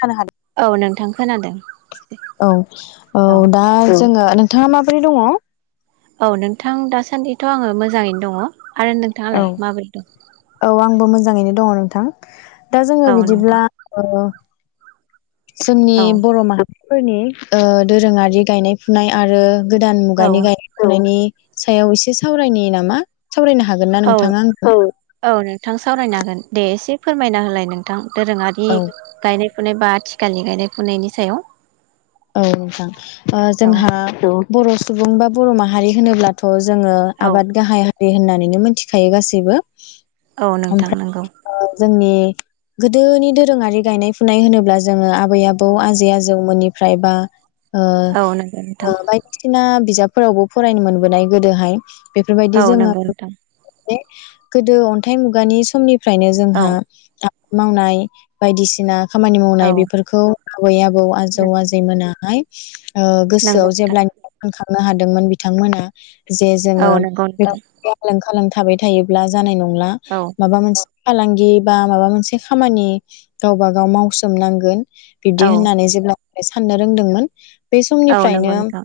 खोनाहै औ नोंथां खोनादों। औ औ दा जोङो नोंथाङा माबोरै दङ? औ नोंथां दासान्दिथ' आङो मोजाङैनो दङ आरो नोंथाङालाय माबोरै दं? ङैनो दङ नोंथां दा जोङो औ नोंथां बिदिब्ला ओ जोंनि औ बर' माहारिफोरनि ओ दोरोङारि गायनाय फुनाय आरो गोदान औ मुगानि गायनाय फुनायनि सायाव एसे सावरायनि नामा सावरायनो हागोन ना औ नोंथाङा आंजों? औ नोंथां सावरायनो हागोन दे एसे फोरमायना होलाय नोंथां। दोरोङारि औ गायनाय फुनाय बा आथि खालनि गायनाय फुनायनि सायाव। औ नोंथां ओ औ जोंहा बर' सुबुं बा बर' माहारि होनोब्लाथ' जोङो औ आबाद गाहाइ होननानैनो मिथिखायो गासैबो। औ ओमफ्राय नोंथां नोंगौ। जोंनि गोदोनि दोरोङारि गायनाय फुनाय होनोब्ला जोङो आबै आबौ औ आजै आजौ मोननि फ्राय बा ओ औ नंगौ नोंथां ओ बायदिसिना बिजाब फोरावबो फरायनो मोनबोनाय गोदोहाय बेफोरबायदि औ जोङो नंगौ नोंथां बे गोदो अन्थाइ मुगानि समनि फ्रायनो औ जोंहा मावनाय बायदिसिना खामानि औ मावनाय बेफोरखौ आबै आबौआ आजौ आजै मोनाहाय [inaudible] ओ नंगौ गोसोआव नोंथां जेब्लानिफ्राइ [unintelligible] हमनो हादोंमोन बिथांमोना। जे औ जोङो नंगौ नोंथां [unintelligible] खालाम थाबाय थायोब्ला जानाय न नंला औ माबा मोनसे फालांगि बा माबा मोनसे खामानि गावबा गाव मावसोमनांगोन। बिब्दि औ होननानै जेब्ला साननो रोंदोंमोन। बे औ नंगौ समनिफ्रायनो नोंथां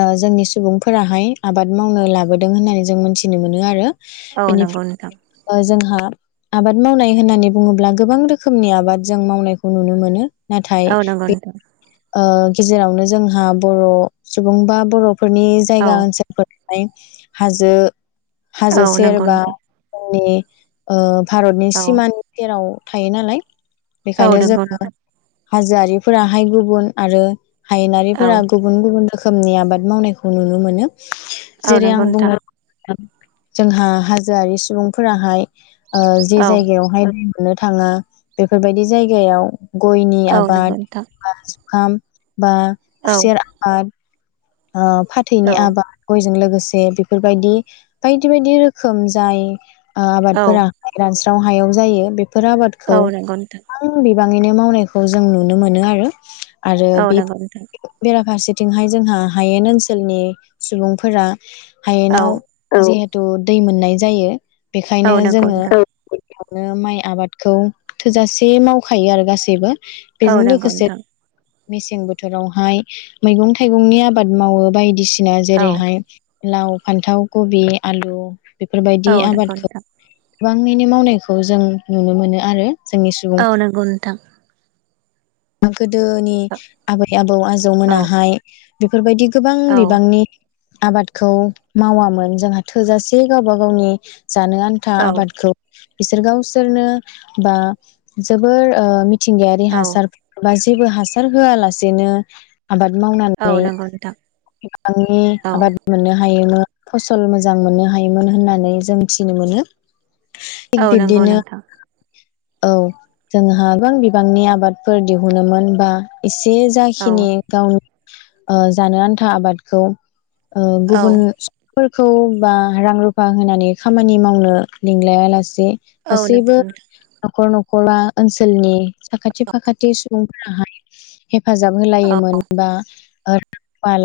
ओ जोंनि सुबुंफोराहाय आबाद मावनो लाबोदों होननानै जों मोनथिनो मोनो आरो। औ नंगौ नोंथां बेनिफ्रायबो जोंहा आबाद मावनाय होननानै बुङोब्ला गोबां रोखोमनि आबाद जों मावनायखौ नुनो मोनो। नाथाय औ नंगौ बे नोंथां ओ गेजेरावनो जोंहा बर' सुबुं बा बर' फोरनि जायगा औ ओनसोलफोर आमफ्राय हाजो हाजो औ सेर नंगौ बा नोंथां जोंनि ओ भारतनि औ सिमानि सेराव थायो नालाय। औ बेखायनो नंगौ जोङो नोंथां हाजोआरिफोराहाय गुबु न आरो औ हायेनारिफोरा गुबुन गुबुन रोखोमनि आबाद मावनायखौ नुनो मोनो। औ जेरै आं नंगौ नोंथां बुंनो लुबैदों जोंहा हाजोआरि सुबुंफोराहाय ओ जे औ जायगायावहाय मोननो थाङा बेफोरबायदि जायगायाव गयनि औ नंगौ आबाद नोंथां बा खाम बा औ खुसेर आबाद ओ फाथैनि औ आबाद गयजों लोगोसे जे बेफोरबायदि बायदि बायदि रोखोम जाय औ आबादफोरा रानस्रा व हायाव जायो बे फोर आबादखौ औ नंगौ नोंथां आं गोबाङैनो मावनायखौ जों नुनो मोनो आरो आरो औ बे नंगौ नोंथां बेराफारसे बिथिंहाय जोंहा हायेन ओनसोलनि सुबुंफोरा औ हायेनाव जे थ' दै मोननाय जायो । औ बेखायनो नंगौ जोङो नोंथां बेयावनो माइ आबादखौ थोजासे मावखायो आरो गासैबो औ बेजों नोंगौ लोगोसे नोंथां । मेसें बोथोरावहाय मैगं थाइगंनि आ आबाद मावो बायदिसि ना औ जेरैहाय लाव, फान्थाव, खबि, आलु बेफोरबायदि औ नंगौ आबादखौ नोंथां गोबाङैनो मावनायखौ जों नुनो मोनो आरो जोंनि सुबुं थां [unintelligible] गोदोनि आबै आबौ आजौ मोनाहाय बेफोरबायदि गोबां औ बिबांनि आबादखौ मावामोन जोंहा थोजासे गावबा गावनि जानो आन्था आबादखौ बिसोर गावसोरनो बा जोबोर ओ थिंगायारि औ हासार जेबो हासार होआलासेनो आबाद औ मावनानै नंगौ नोंथां बिबांनि औ आबाद मोननो हायोमोन । फसल मोजां मोननो हायोमोन होननानै जों मिथिनो मोनो । औ नंगौ नोंथां। औ जोंहा गोबां बिबांनि आबाद । फोर दिहुनोमोन बा ' [inaudible] '। बे औ जाखिनि गाव ' [inaudible] '। जानो आन्था आबादखौ ओ औ गुबुन फोरखौ बा रां रुफा होनानै खामानि मावनो लिंलायालासे औ नंगौ गासैबो नोंथां नखर नखर खोला ओनसोलनि साखाथि साखाथि सुबुंफोराहाय हेफाजाब औ होलायोमोन बा ओ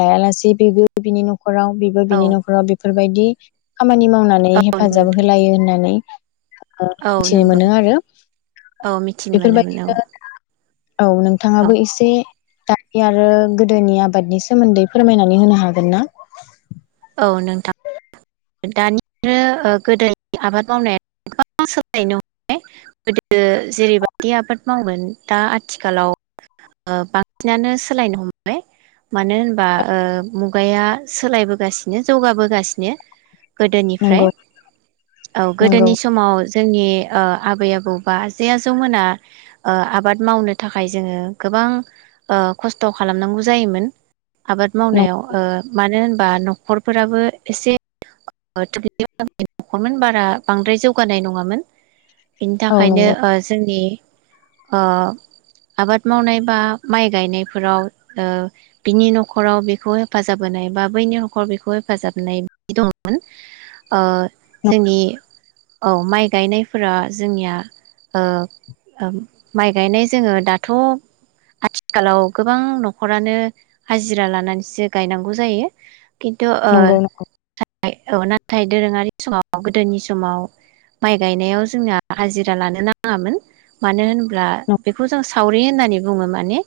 लायालासे बेबो बिनि न' न'खराव बिबो औ बिनि न'खराव बेफोरबायदि दि खामानि मावनानै औ नंगौ हेफाजाब नोंथां होलायो होननानै औ मिथिनो नंगौ मोनो आरो औ मिथिनो मोनोमोन औ बेफोरबायदिनो औ औ नोंथाङाबो एसे दानि आरो गोदोनि आबादनि सोमोन्दै फोरमायनानै होनो हागोन ना? औ नोंथां दानि आरो गोदोनि आबाद मावनाया गोबां सोलायनो हमबाय गोदो जेरैबायदि आबाद मावगोन दा आथिखालाव बांसिनानो सोलायनो हमबाय मानो होनबा मुगाया सोलायबोगासिनो जौगाबोगासिनो गोदोनिफ्राय नंगौ औ नंगौ गोदोनि समाव जोंनि ओ आबै आबौ बा आजै आजौमोना ओ आबाद मावनो थाखाय जोङो गोबां ओ खस्थ' खालामनांगौ जायोमोन । आबाद नं मावनायाव मानो होनबा न'खरफोराबो एसे आ [unintelligible] [inaudible] बांद्राय जौगानाय नङामोन । बिनि औ थाखायनो नंगौ ओ जोंनि ओ आबाद मावनाय बा माइ गायनायफोराव ओ बिनि न'खराव बेखौ हेफाजाब होनाय बा बैनि न'खराव बेखौ हेफाजाब होनाय दंमोन ओ जोंनि औ माइ गायनायफोरा जोंनिया ओ ओम माइ गायनाय जोङो दाथ'आथिखालाव गोबां न'खरानो हाजिरा लानानैसो गायनांगौ जायो । खिन्थु ओ नंगौ नंगौ थाय औ नाथाय दोरोङारि समाव गोदोनि समाव माइ गायनायाव जोंना हाजिरा लानो नाङामोन मानो होन ब्ला बेखौ जों सावरि होननानै बुङो माने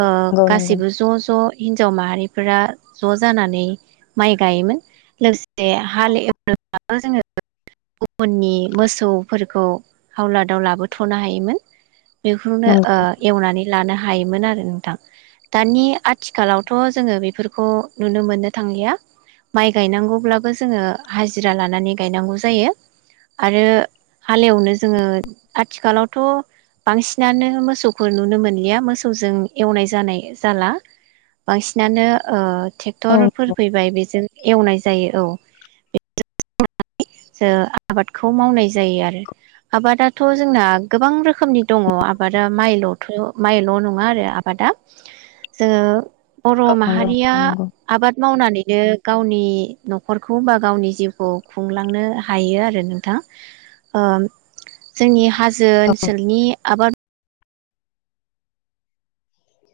ओ नंगौ नंगौ गासिबो ज ज हिन्जाव माहारिफोरा ज जानानै माइ गायोमोन। लोगोसे हाल एवनोब्लाबो जोङो गुबुननि मोसौफोरखौ हावलादाव लाबोथनो हायोमोन। बेखौनो ओ नंगौ एवनानै लानो हा हायोमोन आरो नोंथां । दानि आथिखालावथ जोङो बेफोरखौ नुनो मोननो थांलिया । माइ गायनांगौब्लाबो जोङो हाजिरा लानानै गायनांगौ जायो आरो हालेवनो जोङो आथिखालावथ बांसिनानो मोसौखौ नुनो मोनलिया मोसौजों एवनाय जानाय जाला बांसिनानो ओ औ थेक्टरफोर नंगौ फैबाय बेजों नाय जायो औ जो आबादखौ मावनाय जायो आरो आबादाथ जोंना गोबां रोखोमनि दङ आबादा माइलथ माइल नङा आरो आबादा जोङो बर नंगौ माहारिया नंगौ नंगौ। आबाद मावनानै नो गावनि नखरखौ बा गावनि जिउखौ खुंलांनो हायो आरो नोंथां ओ जोंनि हा जो ओनसोलनि आबाद